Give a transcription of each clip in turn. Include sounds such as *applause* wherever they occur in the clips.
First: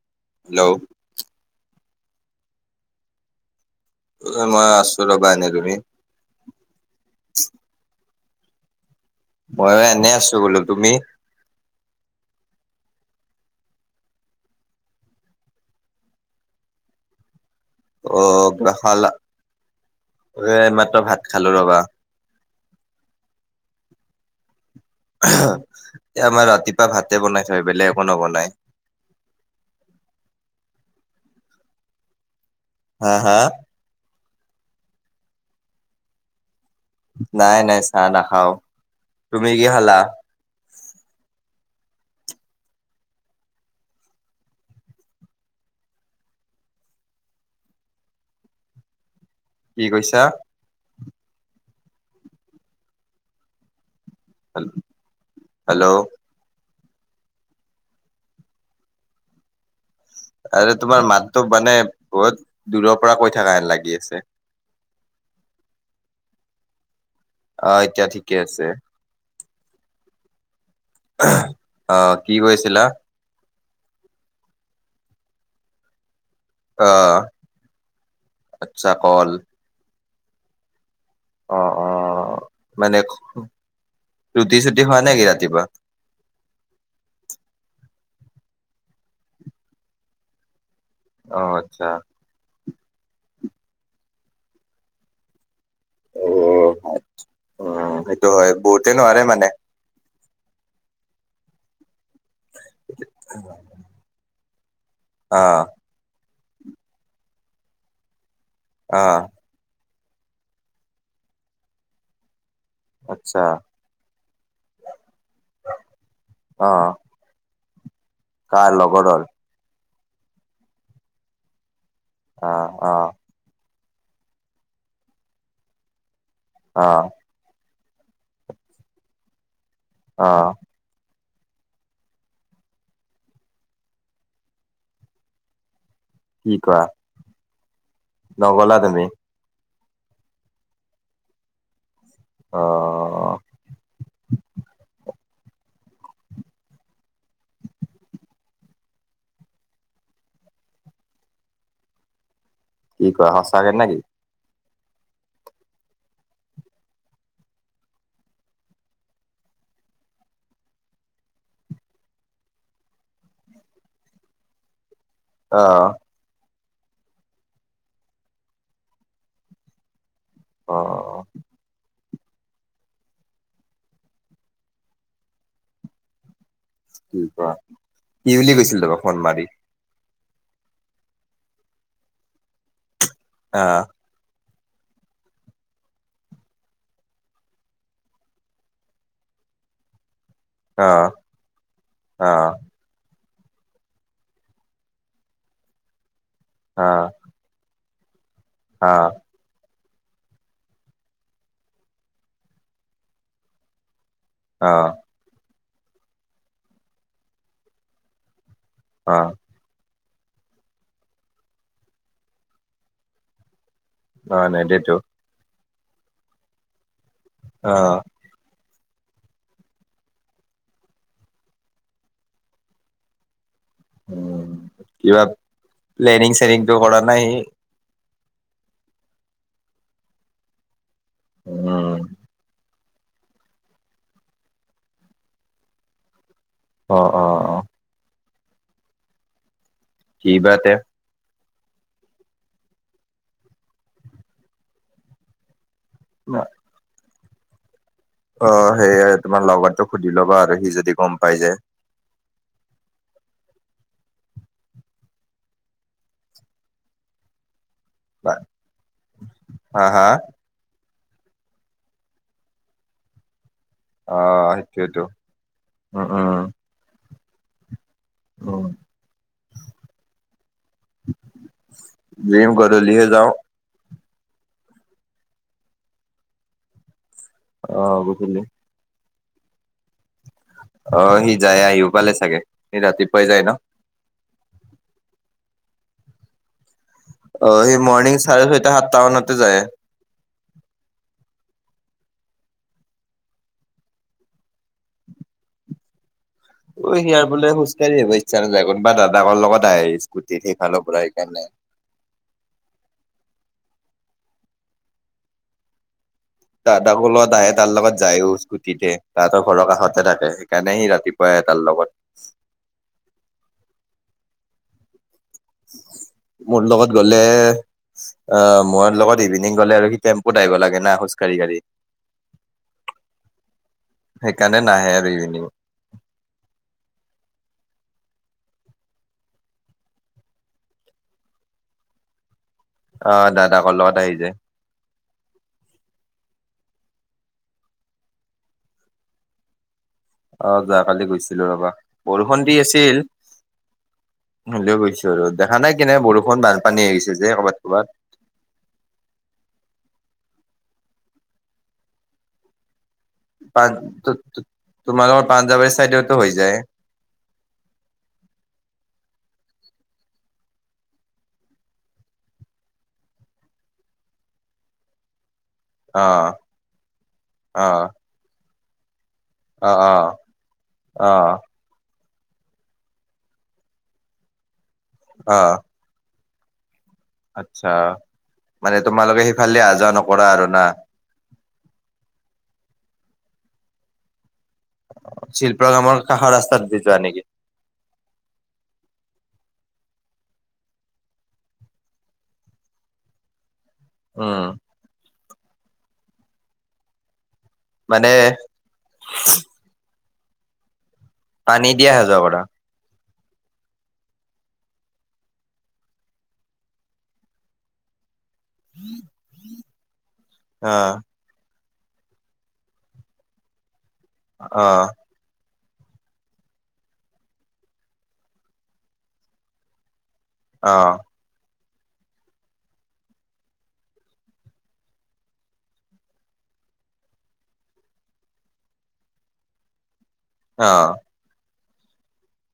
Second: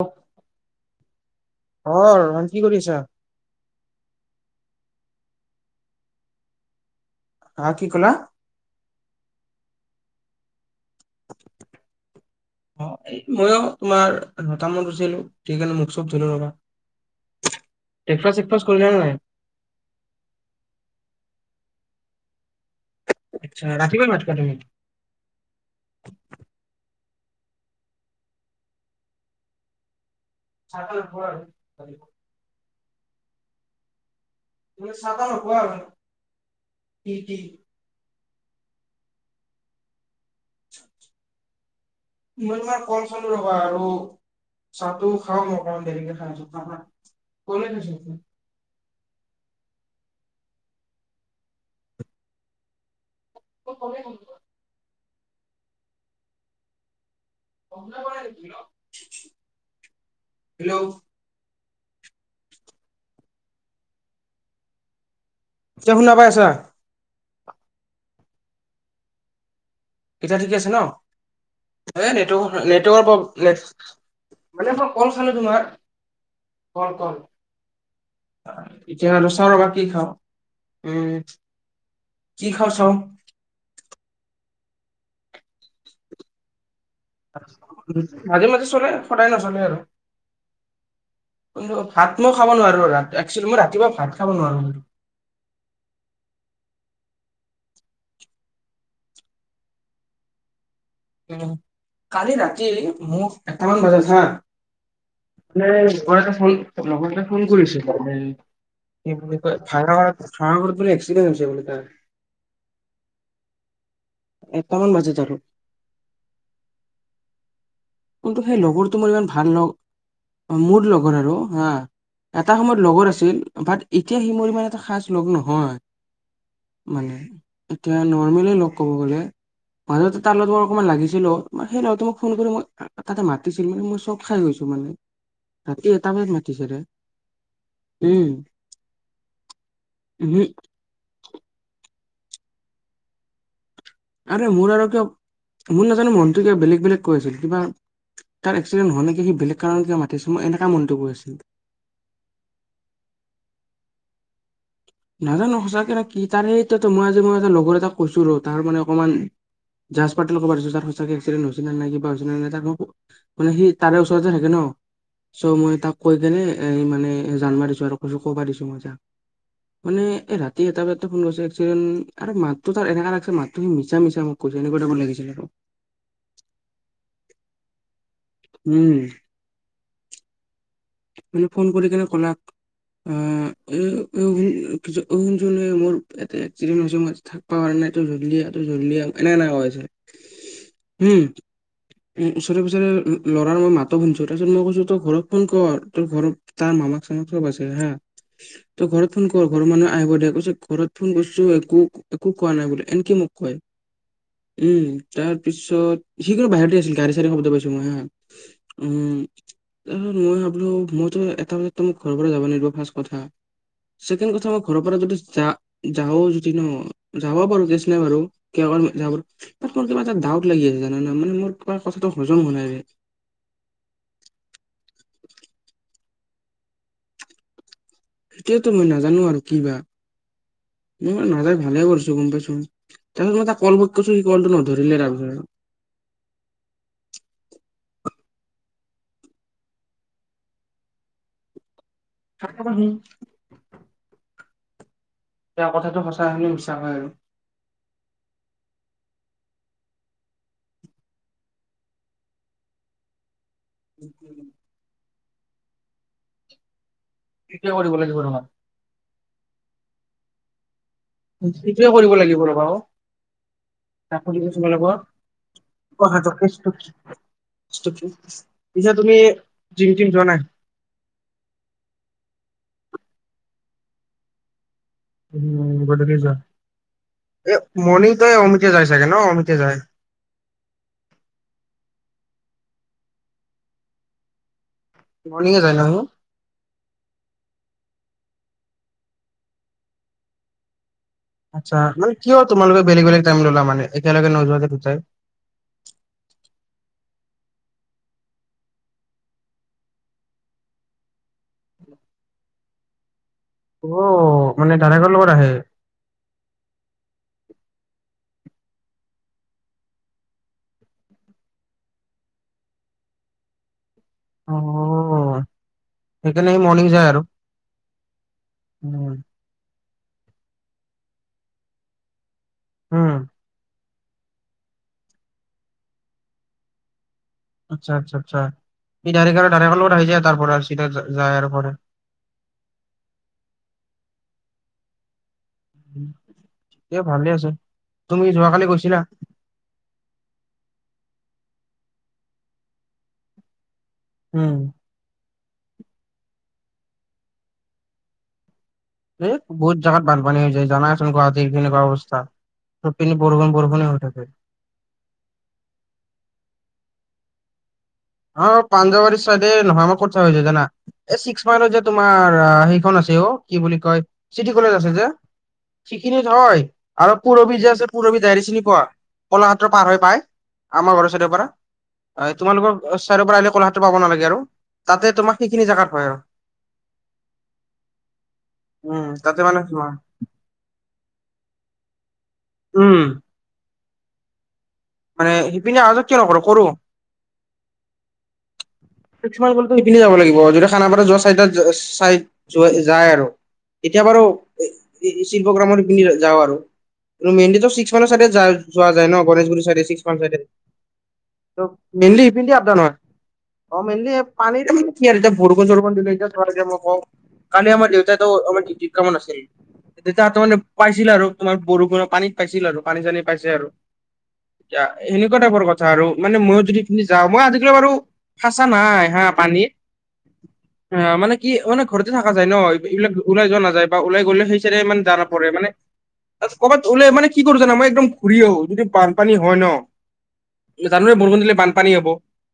অ। *unintelligible* Hello? অ ৰন কি কৰি আছা। মই আছো ৰবা এনেই তুমি। হা কি ক'লা। ময়ো এনেই আছো বোলো তুমি। *inaudible* অ মইয়ো তোমাৰ নটামত চিলো সকাৰণে মোক চব ধৰিলো ৰবা। *inaudible* অ চেকফাষ্ট কিবা কৰিলা নে খালা নাই? এই মাত্ৰ ভাত খালো ৰবা। আ ৰাতি পোৱাই মাতিলা তুমি। এ আমাৰ ৰাতিপুৱা ভাতে বনাই থয় বেলেগ একো নবনায়। *unintelligible* হা হা। চাহ তা নোপোৱা। নাই নাই চাহ নাখাও তুমি কি খালা। মই তোমাৰ কল খালো ৰ'বা আৰু অ, চাহটো খাওঁ মই অকণমান দেৰিকে খাইছো কলে থৈছো। কি কৈছা। *unintelligible* হেল হেল্ল', *unintelligible* আৰু হেল্ল' তোমাৰ মাততো মানে বহুত দূৰ পৰা কৈ থাকা হেন লাগি আছে। এতিয়া শুনা পাই আছা। অ এতিয়া ঠিকে আছে। এতিয়া ঠিক আছে ন অ কি নেটৰ কৈছিলা নেটৱৰ্কৰ। মানে মই কল খালো তোমাৰ। অ কল কল আচ্ছা এতিয়া কল ৰচা বাকী খাওঁ উম। অ অ কি খাওঁ চাওঁ মানে ৰুটি চুটি হয় নে কি ৰাতিপুৱা। মাজে মাজে চলে সদায় নচলে আৰু অ কোন আচ্ছা ভাত। মই খাব নোৱাৰো ৰা একচুৱেলি মই ৰাতিপুৱা ভাত খাব নোৱাৰো আৰু অ উম সেইটো হয় বহুতে নোৱাৰে মানে। উম কালি ৰাতি মোক এটামান বজাত হা, অ', যে লগৰ এটাই ফোন ফোন কৰিছিল অ', ম ফঙ খোৱাঙত বুলে এক্সিডেণ্টত হৈছে এটা, আচ্ছা, এটামান বজাত আৰু অ অ, কিন্তু সেই কাৰ লগৰটো মোৰ লগৰৰ ইমান ভাল মোৰ লগৰ আৰু হা, এটা অ', সময়ত লগৰ অ', আছিল বাট এতিয়া সি মোৰ ইমান এটা খাজ লগৰ নহয়। অ', মানে এতিয়া নৰ্মেলি লগ ক'ব গ'লে মাজতে তাৰ অ', লগত, অকমান লাগিছিল অ ম সেই লগতে মোক ফোন কৰি মই তাতে মাতিছিল মানে মই চব খাই গৈছো মানে। ৰাতি এটা বজাত কি মাতিছে কোৱা উম নগলা তুমি উহু, অ, আৰে মোৰ আৰু কিয় মোৰ নাজানো মনটো কিয় বেলেগ বেলেগ কৈ আছিল কিবা, তাৰ এক্সিডেণ্ট হোৱা নাই নেকি সি বেলেগ কাৰণ কি মাতিছিল মই এনেকা মনটো গৈ আছিল। কি কোৱা সঁচাকৈ নেকি। নাজানো সঁচাকে নে কি তাৰে সতো মই আজ মই এটা লগৰ এটা কৈছো ৰ তাৰ মানে অকণমান। যাহাজাতাল কব পাৰছো তাৰ সঁচাক এক্সিডেট হৈছে নাই কিবা হৈছে নে নাই, মানে সি তাৰে ওচৰতে থাকে ন। চ' মই অ', তাক কৈ কেনে এ মানে জানবা দিছো আৰু কৈছো কবা দিছো মই তাক, উম, এ ৰাতি এটা বজাতটা অ', ফোন কৰিছে এক্সিডেণ্ট আৰু মাতটো তাৰ এনেকা লাগিছে মাতটো মিছা-মিছা মোক কৈছে এনেকুৱা লাগিছিল আৰু। কি কোৱা? কি বুলি কৈছিল উম, তোমাক ফোন মাৰি? মানে ফোন কৰি কেনে ক'লাক, অ, এ অ, শুনচোন মোৰ এটা এক্সিডেণ্ট হৈছে মই থাকব পৰা নাই তই জল্দি আহ, তই জল্ডি আহ। এনে কৈ আছে অ', উম। উ অ', ওচৰে পজৰে ল'ৰাৰ মই মাতো শুনিছোঁ, তাৰ পিছত মই কৈছোঁ তোৰ ঘৰত ফোন কৰ। তোৰ ঘৰত তাৰ মামাক অ', চামাক *unintelligible* হা? তই অ', ঘৰত ফোন ঘৰৰ মানুহে আহিব দে। কৈছে ঘৰত ফোন কৰিছোঁ একো-একো কোৱা নাই বোলে এনকে মোক কয়। উম অ', তাৰ পিছত সি কিন্তু বাহিৰতে আছিল, গাড়ী চাৰিৰ শব্দ পাইছো মই হা। উম অ', তাৰছত মই ভাবো বল মইতো এটা বজাত ত মোক ঘৰৰ পৰা যাব লাগিব ফাষ্ট কথা, ছেকেন্ড অ', কথা মই ঘৰৰ নেদেটো পৰা যদি যা যাও যদি ন, যাব পাৰো কেছ অ', নাই বাৰু। *unintelligible* মোৰ কিবা এটা ডাউট লাগি আছে জানা না? মানে মোৰ কিব কথাটো হজম হোৱা নাই। উম, কিবা প্লেনিং শ্লেনিং টো কৰা নাই সি? এতিয়াতো মই নাজানো আৰু কি বা, মই নাজায় ভালে উম, কৰিছোঁ গম পাইছোঁ। তাৰিছত মই তাক কল বেক কৰিছোঁ সি কলটো ধৰিলে তাৰপিছত অ', অ'। অ', কি বা তে? আ বি *unintelligible* কথাটো সঁচা শুনি মিছা হয় আৰু। অ', সেইয়ে তোমাৰ লগৰটোক সুধি ল'বা আৰু সি যদি গম পাই যাই। *unintelligible* কিয় কৰিব লাগে হা-হা? সেইটোয়ে কৰিব লাগিব ৰ'বা। অ *unintelligible* সেইটোয়েতো উম উম উম পিছে তুমি, জিম টিম যোৱা নাই? জিম গধূলি হে যাওঁ। উম গধূলি যোৱা? অ মৰ্নিং টাইম গধূলি অমিতে যাই চাগে ন অমিতে যায়। অ', সি যায় আহিও পালে চাগে, সি ৰাতিপুৱাই যায় ন? মৰ্ণিং যায় ন *unintelligible* অ', সেই মৰ্ণিং চাৰে ছয়টা, সাতটা মানতে যায়। আচ্ছা, মানে কিয় তোমালোকে বেলেগ-বেলেগ টাইম ললা মানে একেলগে নোযোৱা যে দুটাই? অ', সিয়াৰ বোলে খোজকাঢ়ি আহিব ইচ্ছা নাযায়, কোনোবা দাদাকৰ লগত আহে স্কুটিত সেইফালৰ পৰা সেইকাৰণে। অ', মানে দাদাকৰ লগত আহে? দাদাকৰ লগত আহে তাৰ লগত যায়ও স্কুটিতে দাদাৰ ঘৰৰ কাষতে থাকে সেইকাৰণে সি ৰাতিপুৱাই সি তাৰ লগত। অ'। সেইকাৰণে সি মোৰ মৰ্ণিং লগত যায় গ'লে, আৰু আহ মই উম লগত ইভিনিং গলে আৰু সি টেম্পোত আহিব লাগে না খোজ কাঢ়ি-কাঢ়ি। উম। সেইকাৰণে নাহে আৰু ইভিনিং। আচ্ছা-আচ্ছা-আচ্ছা, সি ডাইৰেক্ট আৰু দাদাকৰ লগত আহি যায় তাৰ পৰা চিধা যায় আৰু পৰে? অ', দাদাকৰ লগত আহি যায়। ভালে আছে, তুমি যোৱাকালি গৈছিলা? অ', যোৱাকালি গৈছিলোঁ ৰবা, বৰষুণ দি আছিল, উম হলেও গৈছোঁ। দেখা নাই কেনেকুৱা বৰষুণ, বানপানী আহিছে যে কৰ'বাত-ক'ৰবাত? এ বহুত জেগাত বানপানী হৈ যায়, জানাচোন গুৱাহাটীৰ কেনেকুৱা অৱস্থা। চব পিনে বৰষুণ পাওঁ, বৰষুণে হৈ থাকে। টোত-টোত তোমালোকৰ পাঞ্জাৱাৰী চাইডতো হৈ যায়? অ', পাঞ্জাবাৰী চাইডে নহয় আমাৰ ক *unintelligible* হৈ যায় জানা? এ ছিক্স মাইলত যে তোমাৰ সেইখন আছে অ, কি বুলি কয়, চিটি কলেজ আছে যে? সেইখিনিত অ' হয় আৰু পুৰবি যে আছে অ' পুৰবি দাৰি চিনি পোৱা? কলা ক্ষেত্ৰ অ' পাৰ হৈ অ' পায়, আমাৰ ঘৰৰ চাইডৰ অ' পৰা। তোমালোকৰ *unintelligible* চাইডৰ পৰা আহিলে কলা ক্ষেত্ৰ পাব নালাগে আৰু তাতে তোমাৰ অ' সেইখিনি জেগাত হয় আৰু। আচ্ছা, মানে উম তোমালোকে তাতে সেইফালে মানে আহ যোৱা তোমাৰ নকৰা আৰু না? উম। মানে শিল্প সিপিনে অহা গামৰ যোৱা কিয় কাষৰ নকৰো কৰো ৰাস্তাটো দি যোৱা নেকি? *unintelligible* সেইপিনে যাব লাগিব, যদি খানাপাৰা যোৱা চাইডত চাই যোৱা যায় আৰু। এতিয়া বাৰু উম শিল্প গ্ৰামৰ শিপিনী দি যাওঁ আৰু। *unintelligible* ছিক্স মানে মাইলৰ চাইডে যোৱা যায় ন, গণেশগুৰি ছাইডে ছিকস মাইল চাইডে? পানী দি অহা যোৱা মেইনলি কৰা এপিনেদি আপ ডাউন হয়। অ মেইনলি পানী *inaudible* বৰষুণ-চৰষুণ *unintelligible* তোমাক এতিয়া ক‌ওঁ *unintelligible* কালি আমাৰ দেউতাইটো আমাৰ *inaudible* কামত আছিল, দেউতা তাৰ মানে অ' পাইছিল আৰু। বৰষুণৰ পানীত পাইছিল আৰু, পানী-চানী পাইছে আৰু। অ' সেনেকুৱা টাইপৰ কথা আৰু। মানে মইয়ো যদি সিপিন্ধি যাওঁ মই আজিকালি বাৰু সাচা নাই হা পানীত, অ', মানে কি মানে ঘৰতে থাকা যায় ন, এইবিলাক ওলাই যোৱা নাযায় বা ওলাই গ'লে সেই চাইড মানে যোৱা নপৰে, মানে ক'ৰবাত ওলালে মানে কি কৰোঁ জানা মই একদম ঘূৰি আহোঁ, যদি বানপানী হয় ন? অ জনুৱে বৰষুণ দিলে বানপানী হ'ব,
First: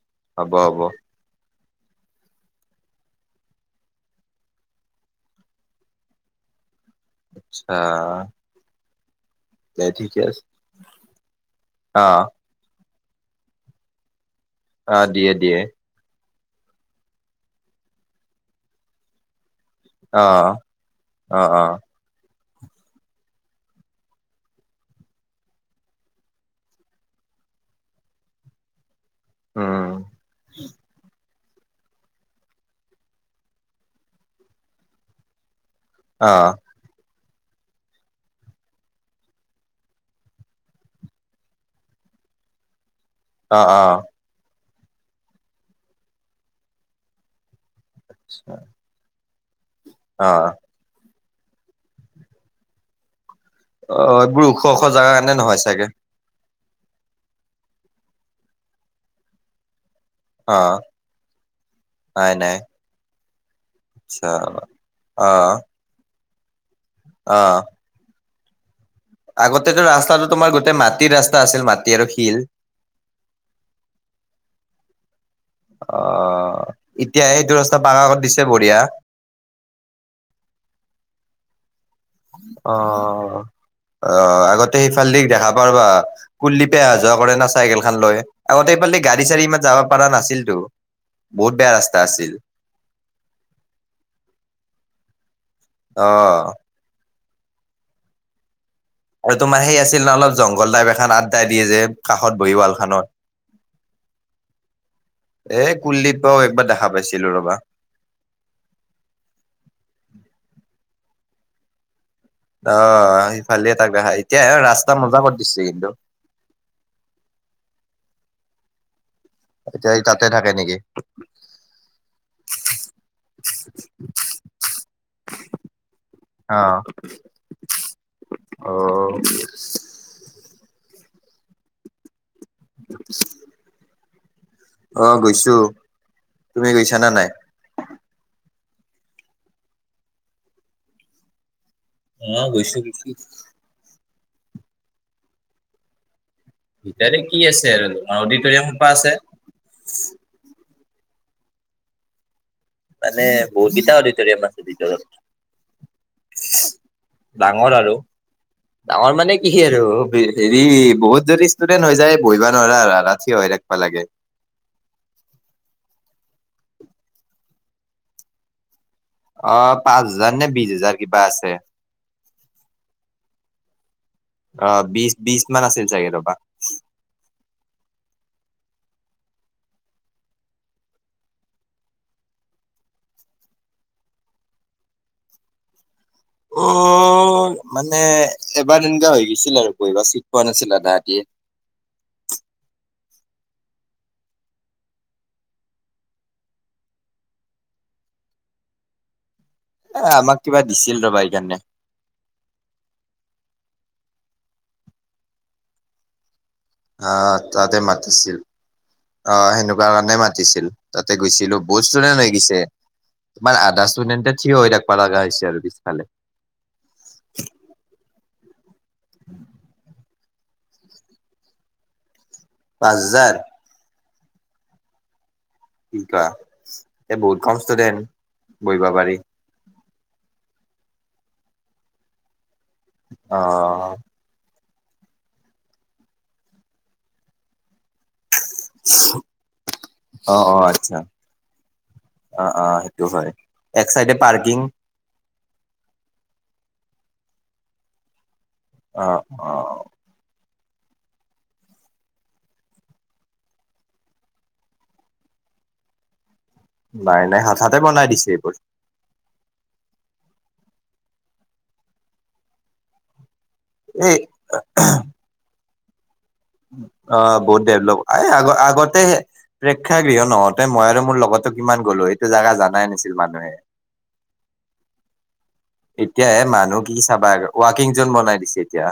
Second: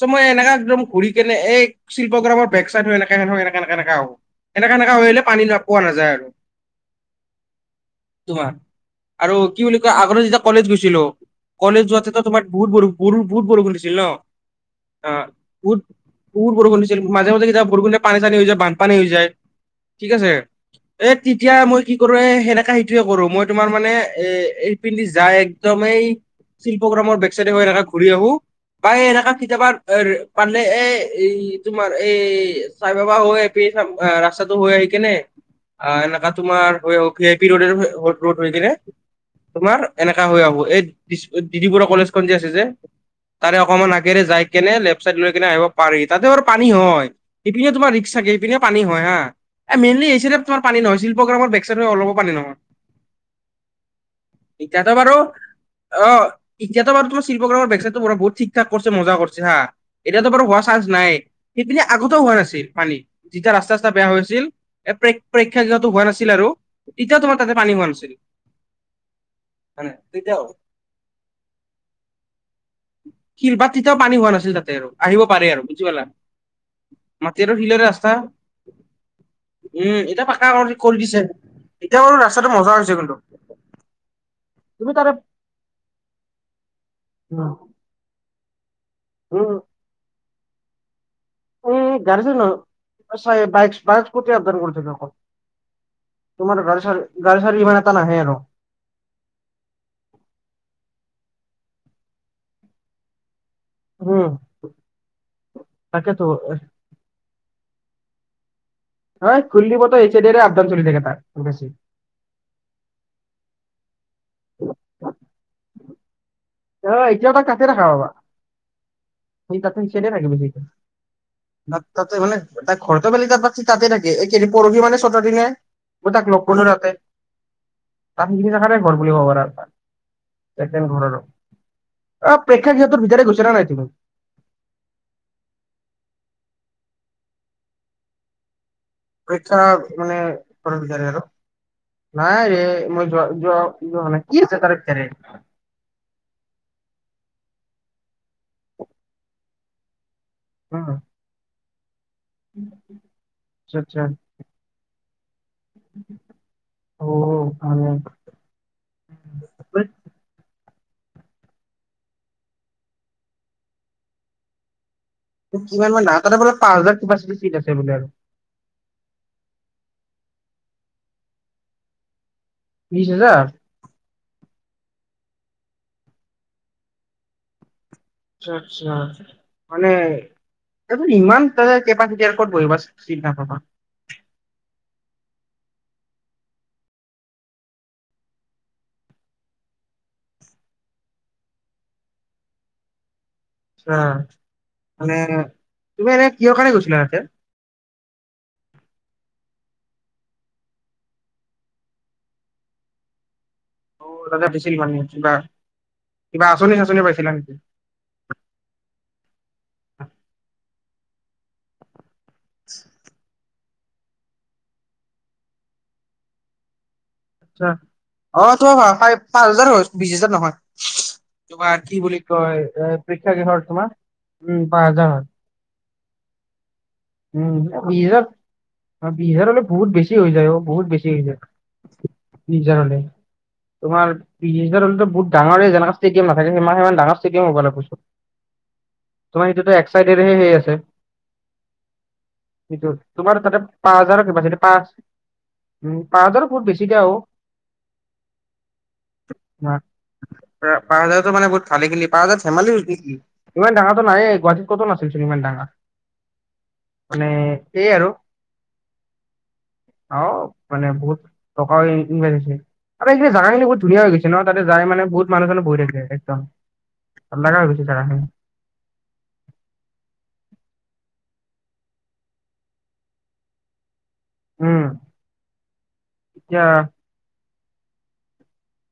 চ' মই হ'ব এনেকা হ'ব কৰি কেনে এই শিল্পগ্ৰামৰ বেক চাইডটো এনেক এ এনেকা-এনেকে আহোঁ। এনেকা-এনেকা হৈ আহিলে পানী পোৱা নাযায় আৰু। আচ্ছা। আৰু কি বুলি দে কয় ঠিকে আগতে যেতিয়া আছে কলেজ গৈছিলোঁ, কলেজ অ যোৱাতেতো তোমাৰ বহুত বৰষুণ বহুত বৰষুণ দিছিল ন? অ', দিয়ে-দিয়ে। বহুত বহুত বৰষুণ দিছিল মাজে-মাজে কেতিয়াবা বৰষুণ দি পানী-চানী হৈ যায়, বানপানী হৈ যায়। ঠিক অ আছে? এ অ তেতিয়া অ মই কি কৰো এ সেনেকা সেইটোৱেই কৰোঁ, মই তোমাৰ মানে এ এই পিন্ধি যাই একদমেই *unintelligible* শিল্প গ্ৰামৰ বেকচাইড হৈ এনেকা ঘূৰি আহোঁ, বা এনেকা কেতিয়াবা উম এ পৰিলে এ এই তোমাৰ এই চাই বাবা হৈ আহি ৰাস্তাটো হৈ আহি কেনে *unintelligible* অ', এনেকা তোমাৰ *unintelligible* ভিই পি ৰডৰ ৰড হৈ কিনে তোমাৰ এনেকা হৈ আহোঁ, এই দিছ এই দিদি বৰুৱা কলেজখন যে আছে যে? অ তাৰে অ অকমান আগেৰে যাই কেনে লেফট চাইড লৈ কেনে আহিব পাৰি, তাতে বাৰু পানী হয়। ইপিনে তোম ৰিক্স এইপিনে পানী হয় হা? এ মেইনলি এই অ অ চাইদে তোমাৰ পানী নহয় শিলপ্ৰগ্ৰামৰ বেক চাইডটো অলপো পানী নহয়। এইবোৰ ওখ ওখ এয়াতো জাগা বাৰু, কাৰণে নহয় চাগে আহ এতিয়া তোমাৰ শিল্পগ্ৰামৰ বেক চইডটো বহুত ঠিক ঠাক কৰিছে মজা কৰিছে হা এতিয়াতো বাৰু অ হোৱা চান্স নাই, সেইপিনে আগতেও নাই হোৱা নাই নাছিল পানী যেতিয়া ৰাস্তাত বেয়া আচ্ছা হৈছিল এ অ পৰীক্ষা যোৱা টো হোৱা নাছিল আৰু, তেতিয়া তোমাৰ তাতে পানী হোৱা নাছিল। আগতে মানে ৰাস্তাটো তেতিয়াও তোমাৰ গোটেই মাটিৰ ৰাস্তা আছিল মাটি আৰু শিল? শিল বাট তেতিয়াও পানী হোৱা নাছিল তাতে আৰু, আহিব পাৰে আৰু। বুজি পালা অ', এতিয়া মাটি আৰু সেইটো ৰাস্তা শিলৰে বাগ আগত দিছে বঢ়িয়া। উম, এতিয়া পাকা কৰি দিছে। এতিয়া বাৰু ৰাস্তাটো মজা হৈছে কিন্তু। অ', অ', আগতে তাতে তুমি সিফাল তাৰে দি দেখা পাওঁ ৰবা, কুললিপে অহা যোৱা কৰে না চাইকেল খান লৈ? আগতে সেইফালে গাড়ী চাড়ী উম, ইমান যাব পৰা নাছিলতো। বহুত বেয়া উম ৰাস্তা গাড়ী চাৰি আছিল নোৱাৰে, বাইক-বাইক স্কুটি আপডাউন কৰী থাকে অ অকল। গড়ি চাৰি, গঢ়ি চাৰি ইমান এটো নাহে আৰু। আৰু তোমাৰ সেই আছিল ন অলপ জংঘল টাইপ এখন আড্ডা দিয়ে যে কাষত বহি উৱাল খনত? উম, এ তাকেতো কুলদীপক একবাৰ দেখা পাইছিলোঁ ৰবা। কুলদীপ হঁতৰ এইছিদে আড্ডা চলি থাকে *unintelligible* অ', সিফালে তাক আহা, এতিয়া ৰাস্তা মজা কৰি দিছে কিন্তু। অ', এতিয়াও তাক তাতে দেখা পাবা, তাতে হেইছাইদে থাকে বেছি। তাতে মানে তাক ঘৰতে বেলি তাত তাতে থাকে এয়েই পৰহি মানে চতদি ন *unintelligible* তাক লগ অ কৰিলোঁ তাতে, অ *unintelligible* ঘৰ বুলি কব পাৰ তাৰ ঘৰ আৰু। প্ৰেক্ষা সিহঁতৰ ভিতৰে গৈছা নাই তুমি? অ', গৈছোঁ। তুমি গৈছানে নাই? পীক্ষা মানে প বিচাৰ *unintelligible* আৰু অ নাই ৰে গৈছো গৈছো মই যোৱা-যোৱা যুৱাহুৱানাই। মানে কি আছে তপাৰে *unintelligible* ভিতৰৰ কি আছে আৰু, তোমাৰ অডিটৰিয়াম সোপা আছে। উম। মান বহুত আচ্ছা কেটাও আচ্ছা অদিতৰিৱাম আছে ভিতৰত। অ ডাঙৰ আৰু। *inaudible* ডাঙৰ মানে কি আৰু হেৰি বহুত যদি ষ্টুডেন্ট হৈ যায় বহিবা নোৱাৰা আৰু থিয় হৈ থাকিবা লাগে। কিমান মান ডাঙৰ, তাতে বোলে পাঁচ হাজাৰ কোচিটি চিট আছে বোলে? অ', পাঁচ হাজাৰ নে বিশ হাজাৰ কিবা আছে। বিশ হেজাৰ? অ', বিশ-বিশ মান আছিল চাগে ৰবা। আচ্ছা-আচ্ছা। মানে এইটো ইমান ত কেপাচিটি আৰু ক'ত বহিবা চিত নাপাবা? অ', মানে এবাৰ তেনকুৱা হৈ গৈছিল আৰু বঢ়িবা চিট পোৱা নাছিল আধা অধিয়ে। অ', মানে তুমি এনে কিহৰ কাৰণে গৈছিলা তাতে? এ আমাক কিবা দিছিল ৰবা এইকাৰণে। অ', কিবা এটা দিছিল মানে কিবা। কিবা আঁচনি চাচনি পাইছিলা নেকি? এই মাতিছিল। অ', সেনেকুৱা কাৰণে মাতিছিল। তাতে গৈছিলোঁ, বহুত ষ্টুডেন্ট হৈ গৈছিল। তোমাৰ আধা ষ্টুডেণ্টতে থিয় হৈ থাকবা লগা হৈছে আৰু পিছফালে। অ', তোমাৰ ভ পাঁচ হাজাৰ হয় বিশ হাজাৰ নহয়। তোমাৰ কি বুলি ক পাঁচ হাজাৰ প্ৰীক্ষা কি ঘৰত তোমাৰ। উম, পাঁচ হাজাৰ হয়। *unintelligible* উম, বিছ ষ্টুডেন্ট হাজাৰ, বহিব পাৰি বিছ হাজাৰ হলে বহুত বেছি হৈ যায় অ, বহুত বেছি হৈ যায় বিচ হাজাৰ হলে, অ তোমাৰ বিচ হাজাৰ হলে টো বহুত ডাৰে জেনেকা ষ্টেদিয়াম নাথাকে সম সিমান ডাঙৰ ষ্টেডিয়াম হব লাগব। তোমাৰ সেইটোতো এক অ চাইডেৰেহে অ সেই আছে? আচ্ছা অ অ সেইটো হয় তোমাৰ তাতে এক পাঁচ চাইডে হাজাৰৰ পাৰ্কিং কেপাচিতি, পাঁচ উম, পাঁচ হাজাৰৰ বহুত বেছি দিয়া হ'ব। অ', অ'। পাঁচ হাজাৰতো মানে বহুত খালি খেলি পাঁচ হাজাৰ ধেমালি হৈছে নেকি? ইমান ডাঙাটো নাই গুৱাহাটীত কত নাছিল চোন ইমান ডাঙৰ? মানে নাই-নাই হাঠাতে সেয়ে বনাই আৰু দিছে এইবোৰ। অ', মানে বহুত টকাও ইনভেষ্ট হৈছে, আৰু এই জাগা খিনি বহুত ধুনীয়া হৈ এই গৈছে ন? তাতে যায় মানে বহুত মানুহ চানুহ বহি থাকে একদম। অ', লাগা বহুত হৈ গৈছে ডেভলপ, জাগাখিনি এই আগ আগতে প্ৰেক্ষাগৃহ নহওঁতে মই আৰু মোৰ লগৰটো কিমান গ'লোঁ, এইটো জাগা জনাই নাছিল মানুহে। উম। এতিয়া এ মানুহ কি চাবা আৰু, ৱাকিং জোন বনাই দিছে এতিয়া।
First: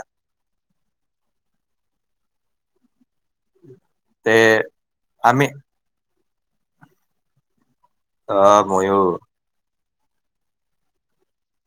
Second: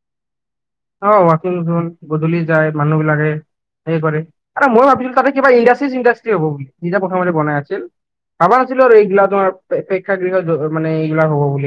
অ', য়াকিং জুন গধূলি যায় মানুহ বিলাকে সে কৰে, তে আৰু মই ভাবিছিলোঁ তাতে আমি কিবা চিণ্ডাষ্ট্ৰী হব বুলি। যেতিয়া প্ৰথমতে বনাই আছিল, অ ভাবা নাছিলোঁ এই ময়ো গিলা তোমাৰ প্ৰেক্ষাগৃহ মানে এইবিলাক হ'ব বুলি।